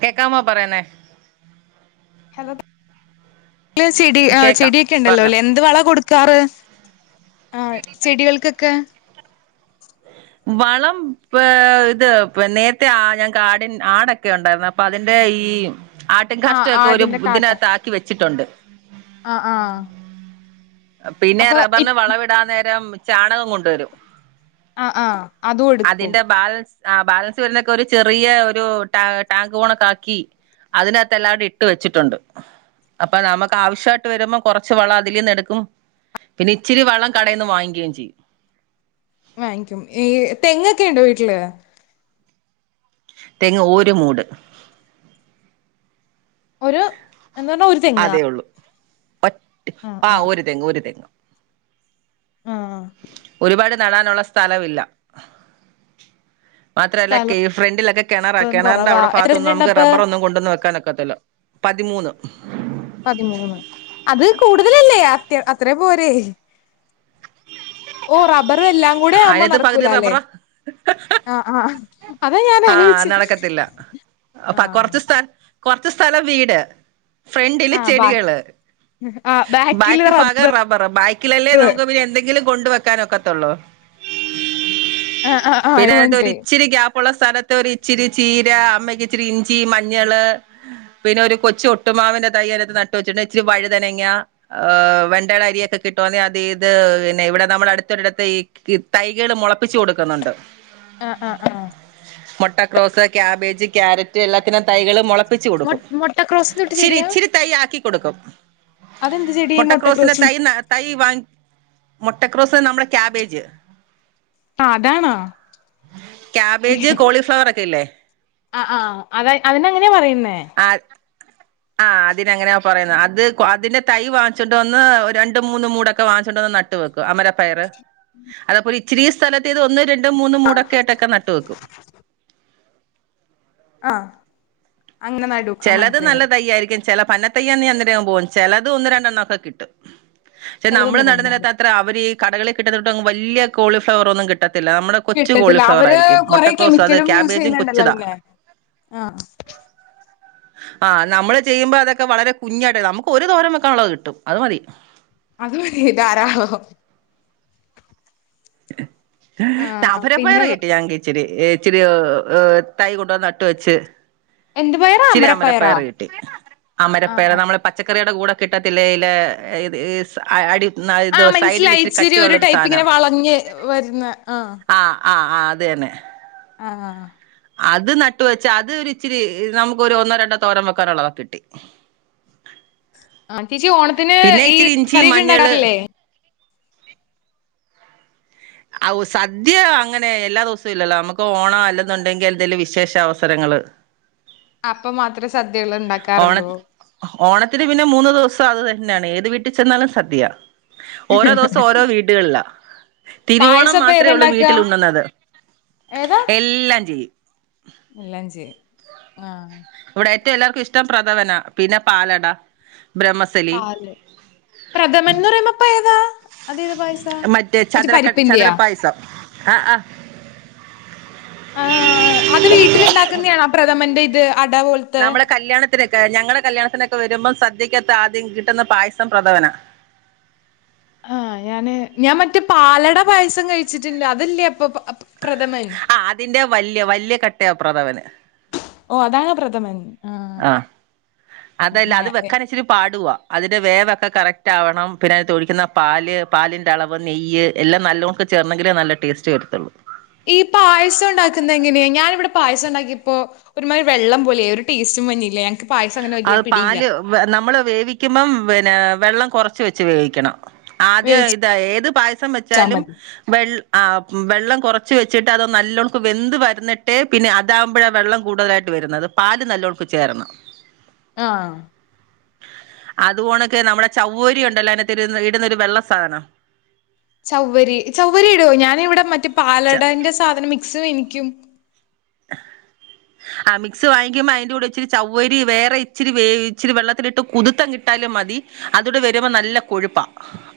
കേക്കാമോ പറയ്ണേ ഹലോ വീട്ടില് ചെടി ആ കേക്കാം ചെടിയൊക്കെ ഉണ്ടല്ലോ പറഞ്ഞോ അല്ലേ എന്ത് വളമാ കൊടു കാറ് ആ ചെടികൾക്ക്ക്കൊക്കെ വളം ഇത് പിൻ നേരത്തെ ആ ഞങ്ങ്ക്ക് ആടിൻ ആടൊക്കെ ഉണ്ടായിരുന്നു അപ്പൊ അതിന്റെ ഈ ആട്ട് കാഷ്ഠ ആഹ് ഒക്കെ ഒരു ഇതിന്റെ അകത്ത് ആക്കി വെച്ചിട്ടുണ്ട് ഹാ ഹാ പിന്നെ റബ്ബറിന് വളം ഇടാൻ നേരം ചാണകം കൊണ്ടുവരും ആ ആ അതു എടുക്കും അതിന്റെ ബാലൻസ് ആ ബാലൻസ് വരുന്നൊക്കെ ഒരു ചെറിയ ഒരു ടാ ടാങ്കോണൊക്കെ ആക്കി അതിനാത്ത് എല്ലാടെം ഇട്ട് വെച്ചിട്ടുണ്ട്, അപ്പൊ നമക്ക് ആവശ്യായിട്ട് വരുമ്പോ കൊറച്ച് വളം അതിലിന്ന് എടുക്കും പിന്നെ ഇച്ചിരി വളം കടേന്ന് വാങ്ങിക്കേം ചെയ്യും വാങ്ങിക്കും ഈ തെങ്ങൊക്കെണ്ടോ വീട്ടില് തെങ്ങ് ഓര് മൂട് ഒരു എന്ന് പറഞ്ഞാ ഒരു തെങ്ങാ ഒറ്റ് ആഹ് ആ ആഹ് ഒരു തെങ്ങ് ഒരു തെങ്ങ് ആഹ് ഒരുപാട് നടാനുള്ള സ്ഥലവില്ല മാത്രല്ല കെ സ്ഥലം ഫ്രണ്ടിലൊക്കെ കെണറാ കെണറിന്റെ കുറവാ അവടെ എത്ര ഭാഗത്തുന്നും നമുക്ക് സെന്റുണ്ടപ്പ റബ്ബർ ഒന്നും കൊണ്ടെന്ന് വെക്കാനൊക്ക ത്തില്ല പതിമൂന്ന് [unintelligible] ലില്ലേ അത്യ അത്രേം പോരെ ഓ റബ്ബറ് എല്ലാം കൂടെ ആവുമ്പോ അതിനകത്ത് പകുതി നടക്കൂലാല്ലേ റബ്ബറാ ആ ആ അതാ ഞാൻ ആ ആലോയിച്ച് നടക്കത്തില്ല ആ അപ്പ കൊറച്ച് സ്ഥ കൊറച്ച് സ്ഥലം വീട് ഫ്രണ്ടില് ആഹ് ബാ ചെടികള് ആഹ് ബാക്കില് ബാക്കി ഫാഗം റബ്ബറ് ബാക്കിലല്ലേ റബ്ബർ നമുക്ക് പിന്നെ എന്തെങ്കിലും കൊണ്ടുവെക്കാനൊക്കത്തുള്ളൂ ആഹ് ആഹ് ആഹ് പിന്നെ ഇപ്പ അയ്നാത്ത് മനസ്സിലായി ഒരിച്ചിരി ഗാപ് ഇപ്പുള്ള സ്ഥലത്ത് ഒരു ഇച്ചിരി ചീര അമ്മക്ക് ഇച്ചിരി ഇഞ്ചി മഞ്ഞള് പിന്നെ ഒരു കൊച്ചു ഒട്ടുമാവിന്റെ തൈ അയിനകത്ത് നട്ട് വെച്ച് [unintelligible] ഇച്ചിരി വഴുതനങ്ങ ഏഹ് വെണ്ടേടെ അരിയൊക്കെ കിട്ടും അതിനാത്ത് ഇത് പിന്നെ ഇവിടെ നമ്മടെ അടുത്തൊരിടത്ത് ഈ ഈ തൈകള് മൊളപ്പിച്ചു കൊടുക്കുന്നുണ്ട് ആ മൊട്ട ക്രോസ് ക്യാബേജ് കാരറ്റ് എല്ലാത്തിനും തൈകള് മൊള പ്പിച്ചു മൊ കൊടുക്കും മൊട്ടക്രോസ് തൊട്ട് ഇച്ചിരി ചെടിയാ ഇച്ചിരി തൈ ആക്കി കൊടുക്കും അതെന്ത് ചെടിയാ ഈ മൊട്ടക്രോസിന്റെ മൊട്ടക്രോസ് തൈ [unintelligible] തൈ വാങ്ങി മൊ മൊട്ടക്രോസ് നമ്മടെ ക്യാബേജ് ആ അതാണോ ക്യാബേജ് കോളിഫ്ലവർ ഒക്കെ ഇല്ലേ ആ ആഹ് അത അതിനങ്ങനെയാ പറയുന്നേ ആ ആഹ് അതിനങ്ങനെയാ പറയുന്നെ അത് അതിൻറെ തൈ വാങ്ങിച്ചോണ്ട് വന്ന് രണ്ട് മൂന്ന് മൂടൊക്കെ വാങ്ങിച്ചോണ്ട് വന്ന് നട്ട് വെക്കും അമരപ്പയറ് അതേപോലെ ഇച്ചിരി സ്ഥലത്തിത് ഒന്ന് രണ് ണ്ട് മൂന്ന് ആഹ് മൂടക്കെ യാട്ടൊക്കെ നട്ട് കേക്കും ആഹ് അങ്ങനെ നടും ആഹ് ചെലത് മനസ്സിലായി നല്ലതയ്യായിരിക്കും ചെല പന്ന തയ്യന്നെ അന്നേരെ പോവും ചെലത് ഒന്ന് രണ്ടെണ്ണോക്കെ കിട്ടും ചെല നമ്മള് ചിലതൊന്നും നടന്ന രണ്ടെണ്ണം അത്ര അവര് കടകിൽ കിട്ടന്നുട്ട് വല്യ കോളിഫ്ലവർ റൊന്നും കിട്ട് കിട്ടത്തില്ല അവര് കൊറെ മുട്ടക്രോസ് അത് കെമിക്കലും യൂസ് ക്യാബേജും ചെയ്യണുണ്ടല്ലോ കൊച്ചുതാ പിന്നെ ആ ആഹ് നമ്മള് ചെയ്യുമ്പോ അതൊക്കെ വളരെ കുഞ്ഞായിട്ടെ നമുക്ക് ഒരു തോരം വെക്കാനുള്ളത് കിട്ടും അത് മതി അത് പോയി ദ്ധരാണാവോ മരപ്പയറ് കിട്ടിയങ്കിച്ചിരി ഇച്ചിരി തൈ കൊണ്ടുവന്ന് നട്ട് വെച്ച് എന്ത് പയറാ ച്ചിരി അമരപ്പയറാ അമരപയർ കിട്ടി ആഹ് അമരപ്പയറ് ആഹ് നമ്മള് പച്ചക്ക ക്കറിയൂടെ കൂടെ കിട്ടത്തില്ല അടി ഇത് ആഹ സൈഡിൽ മനസ്സിലായി ഇച്ചിരി ഒരു കട്ടിയുള്ളൊരു ടൈപ്പ് ഇങ്ങനെ സാധനം വളഞ്ഞ് വരുന്ന ആഹ ആ് ആ അതന്നെ ആ ആ ആഹാ അത് നട്ടു വെച്ചാ അത് ഒരിച്ചിരി നമുക്കൊരു ഒന്നോ രണ്ടോ തോരം വെക്കാനോ ഉള്ളതൊ കിട്ടി ആ ചേച്ചി ഓണത്തിന് പിന്നെ ഈ ഇച്ചിരി ഇഞ്ചി സറി ക്കെ മഞ്ഞള് ഉണ്ടാക്കാറില്ലേ ഔ സദ്യ അങ്ങനെ എല്ലാ ദിവസവും ഇല്ലല്ലോ നമുക്ക് ഓണം അല്ലെന്നുണ്ടെങ്കിൽ എന്തെലും വിശേഷവസരങ്ങള് അപ്പ മാത്രെ സ് ഓണത്ത് ഓണത്തിന് പിന്നെ മൂന്നു ദിവസ് സം അത് തന്നാണ് ഏത് വീട്ടിൽ ചെന്നാലും സദ്യ ഓരോ ദിവസം ഓരോ വീടുകളിലാ തിരുവോണം പായസം അപ്പൊ മാത്രെ ഉള്ളൂ ഏതാണ്ടാക്ക വീട്ടിൽ ഉണ്ണുന്നത് ഏതാ എല്ലാം ചെയ്യും ഇല്ലഞ്ചി ആ ഇവിടെ എല്ലാർക്കും ഇഷ്ടം പ്രഥവന പിന്നെ പാലട ബ്രഹ്മസലി പാല് പ്രഥമൻന്ന് പറയുമ്പോ പ്പ ഏതാ അതെ താ മറ്റേ ചതരക്ക ചതരപ്പായസം ആ അ ആ അത് വീട്ടില ഉണ്ടാക്കുന്നതാണ് ആ പ്രഥമന്റെ ഇത് അട പോലത്തെ നമ്മളെ കല്യാണത്തി ഞങ്ങളുടെ കല്യാണത്തിനൊക്കെ വരുമ്പോം സദ്യക്കത്ത് ആദ്യം കിട്ടുന്ന പായസം പ്രഥവന ആഹ ഞാന് ഞാൻ മറ്റ പാലട പായസം കഴിച്ചിട്ടുണ്ട് അതല്ലേ അപ്പൊ പ- പ്രഥമൻ ആ അതിന്റെ വലിയ വലയ കട്ട പ പ്രാതാാവന് ഓ അതാാണ് പ്രഥമൻ ആ ആഹ അതല്ല അത് ഞാ- വെക്കാൻ ഇച്ചിരി പാടുവാ അതിന്റെ വേവൊക്കെ കറക്റ്റ് ആവണം പിന്നെ അതിന് തൊഴിക്കുന്ന പാല് പാലിൻന്റെ അളവ് നെയ്യ് എല്ലാം നല്ല നോുക്ക് ചേർന്നെങ്കിലേ നല്ല ടേസ്റ്റ് എടുത്തുള്ളു ഈ പായസം ഉണ്ടാക്കുന്ന എങ്ങനെയാ ഞാാന ഇവിടെ പായസം ഉണ്ടാക്കിയപ്പോൊ ഒരുമാതിരി വെള്ളം പോലെ ഒരു ടേസ്റ്റും മഞ്ഞില്ലേ ആ പാല് നമ്മള് വേവിക്കുമ്പം പിന്ന വെള്ളം കുറച്ച് വെച്ച് ഉപയോഗിക്കണം ആദ്യം വേവിച്ചാ ഇതാ ഏത് പായസം വെച്ചാലും മതി വെ ആ വെള്ളം കുറച്ച് വെച്ചിട്ട് അത്ോ നല്ലവോണക്ക് വെന്ത് വരന്നിട്ടേ പിന്നെ അതാകുമ്പോഴാ വെള്ളം കൂടുതലായിട്ട് വരുന്നത് അത് പാല് നല്ലവണക്ക് ചേർന്ന് ആഹ അതപോണൊക്കെ നമ്മുടെ ചൗവ്വരി ഉണ്ടല്ലോ അതിനത്ത് ഒരു ഇടുന്നരു വെള്ള സാധനം ചൗവരി ചൗവരി ഇടോ ഞാനൻ ഇവിടെ മറ്റേ ച പാലടന്റെ സാധന മിക്സ എനിക്ക് പക്കും [unintelligible] ആ മിക്സ് വാങ്ങിക്കുമ്പോ അതിന്റെ കൂടെ ഇച്ചിരി ചവ്വരി വേറെ ഇച്ചിരി വേ ഇച്ചിരി വെള്ളത്തിലിട്ട് കുതിത്തൻ കിട്ടാലും മതി അതുകൂടെ വരുമ്പോ നല്ല കൊഴുപ്പാ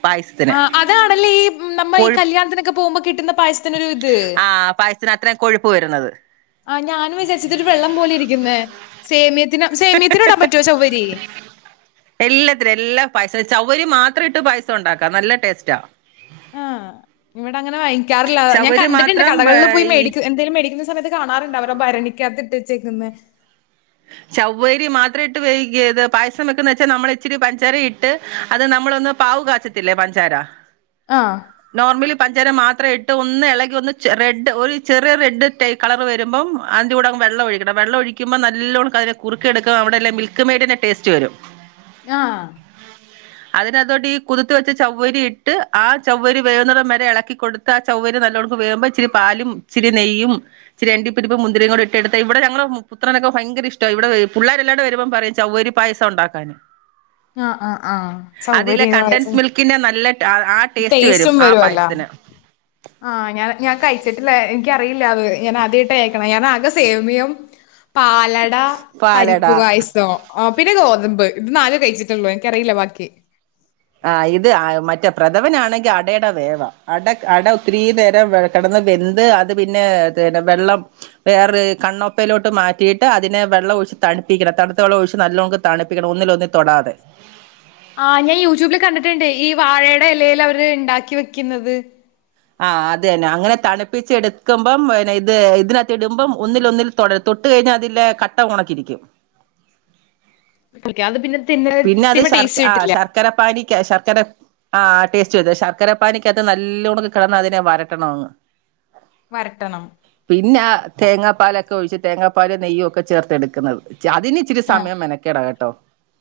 പായസത്തിന് ആ അതാണല്ലേ ഈ നമ്മ ഈ കൊഴു കല്യാണത്തിനൊക്കെ പോകുമ്പോ കിട്ടുന്ന പായസത്തിന ഒരു ഇത് ആ പായസത്തിന് അത്രയും കൊഴുപ്പ് വരുന്നത് ആ ഞാനും വിചാരിച്ചിട്ടൊ ഒരു വെള്ളം പോലെ ഇരിക്കുന്ന സേമ സേമിത്തിോടാൻ പറ്റുവോ ചൗവരി ചൗരി മാത്രം ഇട്ട് പൈസ ഉണ്ടാക്കാം നല്ല ടേസ്റ്റാ ആഹ് ഇവിടെ അങ്ങനെ വാിക്കാറില്ല ഞാൻ ചവ്വരി കണ്ടിട്ടുണ്ട് മാത്രം കടകളിൽ പോയി ഈ മേട എന്തലും മേടിക്കുന്ന സമയത്ത് കാണാറുണ്ട് അവരെ ഭരണിക്കാത്തിട്ട് ച്ചേക്ക്പ ചവ്വേരി മാത്ര ഇട്ട് വൈകിയത് പായസം വെക്കുന്ന വെച്ചാ നമ്മള ഇച്ചിരി പഞ്ചാര ഇട്ട് അത് നമ്മളൊന്ന പാവ് കാച്ചത്തില്ലേ പഞ്ചാര ആഹ് നോർമല പഞ്ചര മാത്രമ ഇട്ട് ഒന്ന് ഇളകി ഒന്ന് റെഡ് ഒരു ചെറിയ റെഡ് ടൈ് കളറ് വരുമ്പോ അതി്റെൂടെ വെള്ള ഒഴിക്കണം വെള്ളം ഒഴിക്കുമ്പോൾ നല്ല നല്ലെ കുുിയ എടുക്കും അവിടെ മിൽക്ക് മെയഡിന്റെ ടേസ്റ്റ് വരും ആഹ അതിനതുകൊണ്ട് ഈ കുതുത്ത് വെച്ച ചൗ്വരി ഇട്ട് ആ ചവ്വരി വേവുന്ന വരെ ഇളക്കി കൊടുത്ത് ആ ചൗവരി നല്ലവണ്ക്ക് വേുമ്പോ ഇിരി പാലും ചിരി നെയ്യും ചിരി രണ്ടിപ്പരി ഇപ്പ മുന്തിരിയും കൂടി ഇട്ട് എടുത്ത ഇവിടെ ഞങ്ങള പുത്രനൊക്കെ ഭയങ്കര ഇഷ്ട ഇവിടെ പിള്ളേരെല്ലാണ്ട് വരുമ്പോം പറയും ചര് പായസം ഉണ്ടാക്കാാന് ആഹ ആഹ ആഹ സൗകര്യ വായിച്ച കണ്ടൻസ് മിൽക്കിന്റെ നല്ല ആ ടേസ്റ്റ് വരും ടേസ്റ്റും ആ വരുവല്ല പായസത്തിന് ആ ഞാ ഞാൻ കഴി കേട്ടില്ല എനിക്കറിയില്ല അത് ഞാൻ ആദ്യായിട്ട് കേക്കണേ ഞാൻ ആകെ സേമിയം പാലട പരിപ്പ് പാലട പായസം ആ പിന്നെ ഗോതമ്പ് ഇത് നാല് കഴിച്ചിട്ടുള്ളൂ എനിക്കറിയില്ല ബാക്കി ആ ഇത് ആ മറ്റേ പ്രഥമനാണെങ്കി അടേടെ വേവാ അടക്ക് അട ഒത്തിരീ നേരം കെടന്ന് വെന്ത് അത് പിന്നെ [unintelligible] വേറെ കണ്ണോപ്പയിലോട്ട് മാറ്റിയിട്ട് അതിനെ വെള്ളം ഒഴിച്ച് തണുപ്പിക്കണം തണുത്ത വെള്ളം ഒഴിച്ച് നല്ലോക തണുപ്പിക്കണം ഒന്നിലും ഒന്നും തൊടാതെ ആ ഞാൻ യൂട്യൂബില് കണ്ടിട്ട്ണ്ട്, ഈ വാഴയുടെ എലേല് അവര് ഇണ്ടാക്കി വെക്ക്ന്നത്. ആഹ് അത് തന്നെ. അങ്ങനെ തണുപ്പിച്ച് എടുക്കുമ്പം പിന്നെ ഇത് ഇതിനകത്ത് ഇടുമ്പം ഒന്നിൽ ഒന്നിൽ തൊട, തൊട്ട് കഴിഞ്ഞാ അതിലെ കട്ട ഒണക്കിരിക്കും. പി പിന്നെ അത് ശർക് ആ ശർക്കരപ്പാനിക്ക് ശർ ക്കടം. ആ ടേസ്റ്റ് ചെയ്തോ. ശർക്കര പാനിക്കകത്ത് നല്ലോണം കിടന്ന് അതിനെ വരട്ടണമങ്ങ്. വരട്ടണം തേങ്ങാപ്പാലൊക്കെ ഒഴിച്ച് തേങ്ങാപ്പാലും നെയ്യും ഒക്കെ ചേർത്ത് എട്ക്ക്ന്നത്. ച് അതിനിച്ചിരി സമയം മെനക്കേടാ കെട്ടോ.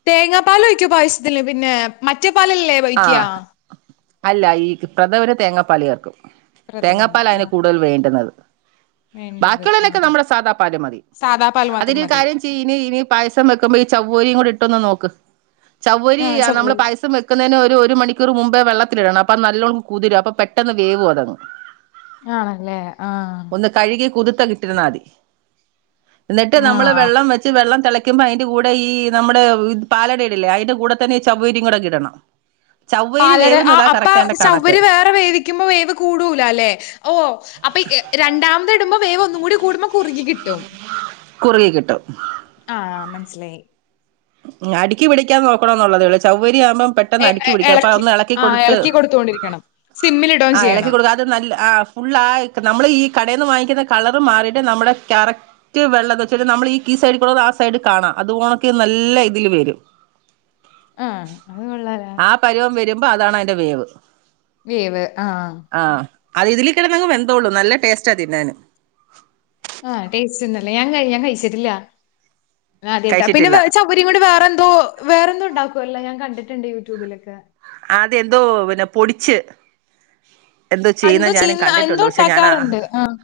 തേങ്ങാപ്പാല് ഒഴിക്കോ പായസത്തില് പിന്നേ? മറ്റേ പാലല്ലേ ഒഴിക്ക്യാ? ആഹ് അല്ല ഈ പ്രഥമന് തേങ്ങാപ്പാല് ചേർക്കും പ്രഥമന് തേങ്ങാപ്പാലാ അയിന് ആഹ് കൂടുതൽ വേണ്ട്ന്നത്. വേണ്ടത് ബാക്കിയ്ള്ളതിനൊക്കെ ആഹ് നമ്മുടെ സാധാപ്പാല് മതി. സാദാ പാൽ മാത്രം അതിന് മതി കാര്യം ചെയ്യ്, ഇനി ഇനി പായസം വെക്കുമ്പോ ഈ ചവ്വോരിയും കൂടി ഇട്ടൊന്ന് നോക്ക്. ചൗവ്വരി ആഹ് ചൊവ്വെ നമ്മള് പായസം വെക് ന്നേനു ഒരു ഒരു മണിക്കൂർ മുമ്പേ വെള്ളത്തിലിടണം. അപ്പ നല്ലോണം കുതിരും. അപ്പം പെട്ടന്ന് വേവു അതങ്ങ്. ആണല്ലേ ആഹ് ഒന്ന് കഴുകി കുതിർത്തന്നങ്ങിട്ടിരുന്നാ മതി. എന്നിട്ട് നമ്മള് ആഹ് വെള്ളം വെച്ച് വെള്ളം തെളയ്ക്കുമ്പോ അതിന്റെ കൂടെ ഈ നമ്മുടെ പാലടയിടില്ലേ? അതിന്റെ കൂടെ തന്നെ ഈ ചവ്വരിയും കൂടെ ഇടണം. ചവ്വരി പാലട ആ വേവുന്നതാ അപ്പ കറക്റ്റ് അതിന്റെ കണക്ക് ചൗവ്വരി വേറെ വേവിക്കുമ്പോ വേവ് കൂടൂലാല്ലേ? ഓ അപ്പൊ രണ്ടാമത് ഇടുമ്പം വേവ് ഒന്നും കൂടി കൂടുമ്പോ കുറുകി കിട്ടും കുറുകിക്കിട്ടും. സിലായി മ്മ് അടിക്ക് പിടിക്കാതെ നോക്കണോന്നുള്ളതേ ഉളളൂ ചവ്വരി രിയാകുമ്പോ പെട്ടെന്ന് എ അടിക്ക് എ പിടിക്കും. അപ്പോ അതൊന്ന് എളക്കി ആ കൊടുത്ത്, എളക്കി കൊടുത്തോണ്ടിരിക്കണം സിമ്മിലിടുകയും ആ ചെയ്യണം എളക്കിക്കൊടുക്കു അത് നല്ല ആ ഫുള്ളാ നമ്മള് ഈ കടേന്ന് വാങ്ങിക്ക്ന്ന കളറ് മാറിയിട്ട് നമ്മുടെ കറക്റ്റ് വെള്ളംന്ന് വെച്ചിട്ട് നമ്മളീ കീ സൈഡീക്കൂടെന്ന് ആ സൈഡീ കാണാം അത് കണക്ക് നല്ല ഇതില് വരും ആഹ് അത് കൊള്ളാലോ ആ പരുവം വരുമ്പോ അതാണ് അതിന്റെ വേവ്. വേവ് ആഹ് ആ അത് ഇതില് കിടന്നങ്ങ് വെന്തോളും. നല്ല ടേസ്റ്റാ തിന്നാന്. ആ ടേസ്റ്റ് ഇണ്ടല്ലേ? ഞാൻ ഞാൻ കഴിച്ചിട്ടില്ലാ ആദ്യായിട്ടാ. പിന്നെ കഴിച്ചിട്ടില്ല വേ ചവ്വരീം കൊണ്ട് വേറെന്തോ വേറെന്തോ ഇണ്ടാ വല്ല. ഞാൻ കണ്ടിട്ട്ണ്ട് യൂട്യൂബിലൊക്കെ. അതെന്തോ പിന്നെ പൊടിച്ച് അ ചെയ്യുന്ന എന്തോ ഞാനും ചെയ്യ്ന്ന, കണ്ടിട്ടുണ്ട് എന്തോ പക്ഷെ ഞാനാ ഇണ്ടാക്കാറ്ണ്ട്. ആഹ്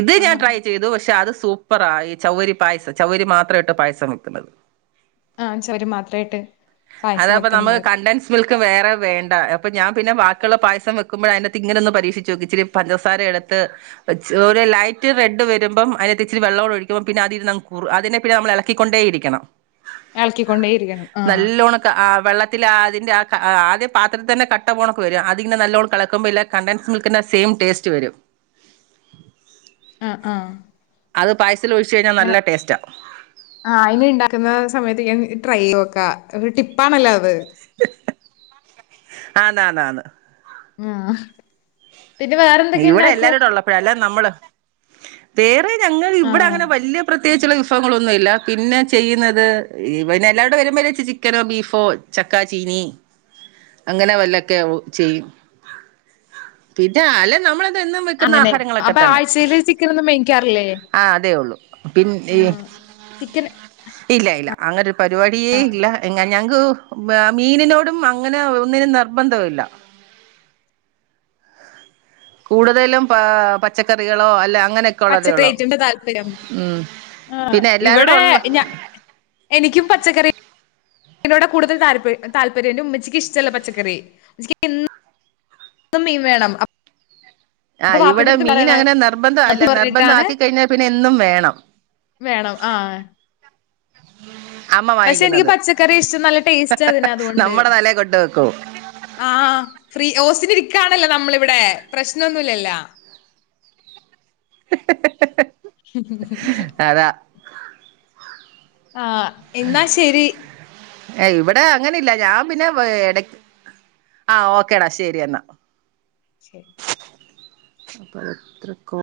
ഇത് ഞാൻ ആഹ് ട്രൈ ചെയ്തു. പക്ഷെ അത് സ് സൂപ്പറാ ഈ ചൗവ്വരി പായസം ചൗവ്വരി മാത്രം ഇട്ട് പായസം വയ്ക്കുന്നത് ആഹ് ചൗവ്വരി മാത്രായിട്ട് പായസം അതപ്പ നമ്മുക്ക് വെക്കുന്നത് കണ്ടൻസ് മിൽക്ക് വേറെ വേണ്ട അപ്പ ഞാൻ പിന്നെ ബാക്കിയുള്ള പായസം വെക്കുമ്പോഴതിനാത്ത് ഇങ്ങനൊന്ന് പരീക്ഷിച്ചു നോക്കും ഇച്ചിരി പഞ്ചസാര എടുത്ത് ഒരു ലൈറ്റ് റെഡ് വരുമ്പം അതിനകത്ത് ഇച്ചിരി വെള്ളോട് ഒഴിക്കുമ്പോ പിന്നെ അതിരുങ്ങ് കുറു അതിനെ പിന്നെ നമ്മൾ ഇളക്കിക്കൊണ്ടേ ഇരിക്കണം ഇളക്കിക്കൊണ്ടേ ഇരിക്കണം ആഹ് ആ വെള്ളത്തിൽ അതിന്റെ ആ ആദ്യം പാത്രത്തിതന്നെ കട്ട പോണക്ക് വരും അതിങ്ങനെ നല്ലോണക്കിളക്കുമ്പോ ഇല്ല കണ്ടൻസ് മിൽക്കിന്റെ സെയിം ടേസ്റ്റ് വരും അത് പായസ ങ്ങനെ ആ ഇനി ഇണ്ടാക്കുന്ന സമയത്ത് ഞാൻ ട്രൈ [unintelligible] [unintelligible] ഒരു ടിപ്പാണല്ലോ അത് [inaudible] ആന്നാന്നാന്ന് ആഹ് പിന്നെ വേറെന്തൊക്കെ ഇവിടെ ഇണ്ടാക്കും എല്ലാരൂടെ ഉള്ളപ്പോഴാ അല്ല നമ്മള് വേറെ ഇവിടെ ആഹ് അങ്ങനെ വല്യ [unintelligible] പ്രത്യേകിച്ചുള്ള വിഭവങ്ങളൊന്നുമില്ല പിന്നെ ചെയ്യുന്നത് പിന്നെ എല്ലാവരൂടെ വരുമ്പോ ചിക്കനോ ബീഫോ ചക്കാ ചീനി അങ്ങനെ വല്ലൊക്കെ ചെയ്യും പിന്നെ അല നമ്മള എന്നും വെക്കുന്ന അങ്ങനെ ആഹാരങ്ങളൊക്കെ അപ്പൊ തന്നെ ആഴ്ചയില് ചിക്കനൊന്നും മേടിക്കാറില്ലേ ആ അതേ ഉള്ളൂ പി ആഹ് ചിക്കൻ [unintelligible] ഇല്ല ഇല്ല അങ്ങനെ പരിപാടിയേ ഇല്ല എങ്ങന ഞങ്ങക്ക് മീനിനോടും അങ്ങനെ ഒന്നിനും നിർബന്ധവില്ല കൂടുതലും പ പച്ചക്കറികളോ അല്ല അങ്ങനെയൊക്കെ ഉള്ളതേ പച്ചക്കറി ഉള്ളൂ [unintelligible] താല്പര്യം ഉം ആ പിന്നെ എല്ലാരോടും ഇവിടെ ഉള്ള ഞാ എനിക്കും പച്ചക്കറി [unintelligible] കൂടുതൽ താല്പ താല്പര്യം ന്റെ ഉമ്മച്ചിക്ക് ഇഷ്ടല്ല പച്ചക്കറി [inaudible] മീൻ വേണം അപ്പൊ ആഹ് വാപ്പിന്റെ ഇവിടെ അടുത്ത് മീൻ പറയണേ അങ്ങനെ അപ്പൊ നിർബന്ധവല്ല നിർബന്ധം പറഞ്ഞിട്ടാണ് ആക്കി കഴിഞ്ഞാൽ പിന്നെ എന്നും വേണം വേണം ആഹ് അമ്മ പക്ഷെ എനിക്ക് വാങ്ങിക്കുന്നത് പച്ചക്കറി ഇഷ്ടം നല്ല ടേസ്റ്റ് അതിന് അതുകൊണ്ട് നമ്മുടെ തലേ കൊണ്ട് വെക്കും ആ ഫ്രീ ഓസിന് [unintelligible] ണല്ലോ നമ്മളിവിടെ പ്രശ്നൊന്നുല്ലല്ലാ അതാ [unintelligible] ആഹ് എന്നാ ശെരി ഏഹ് ഇവിടെ അങ്ങനെ ഇല്ല ഞാൻ പിന്നെ എടക് ആഹ് ഓക്കേടാ ശെരി എന്നാ ശരി അപ്പൊ എത്രക്കോ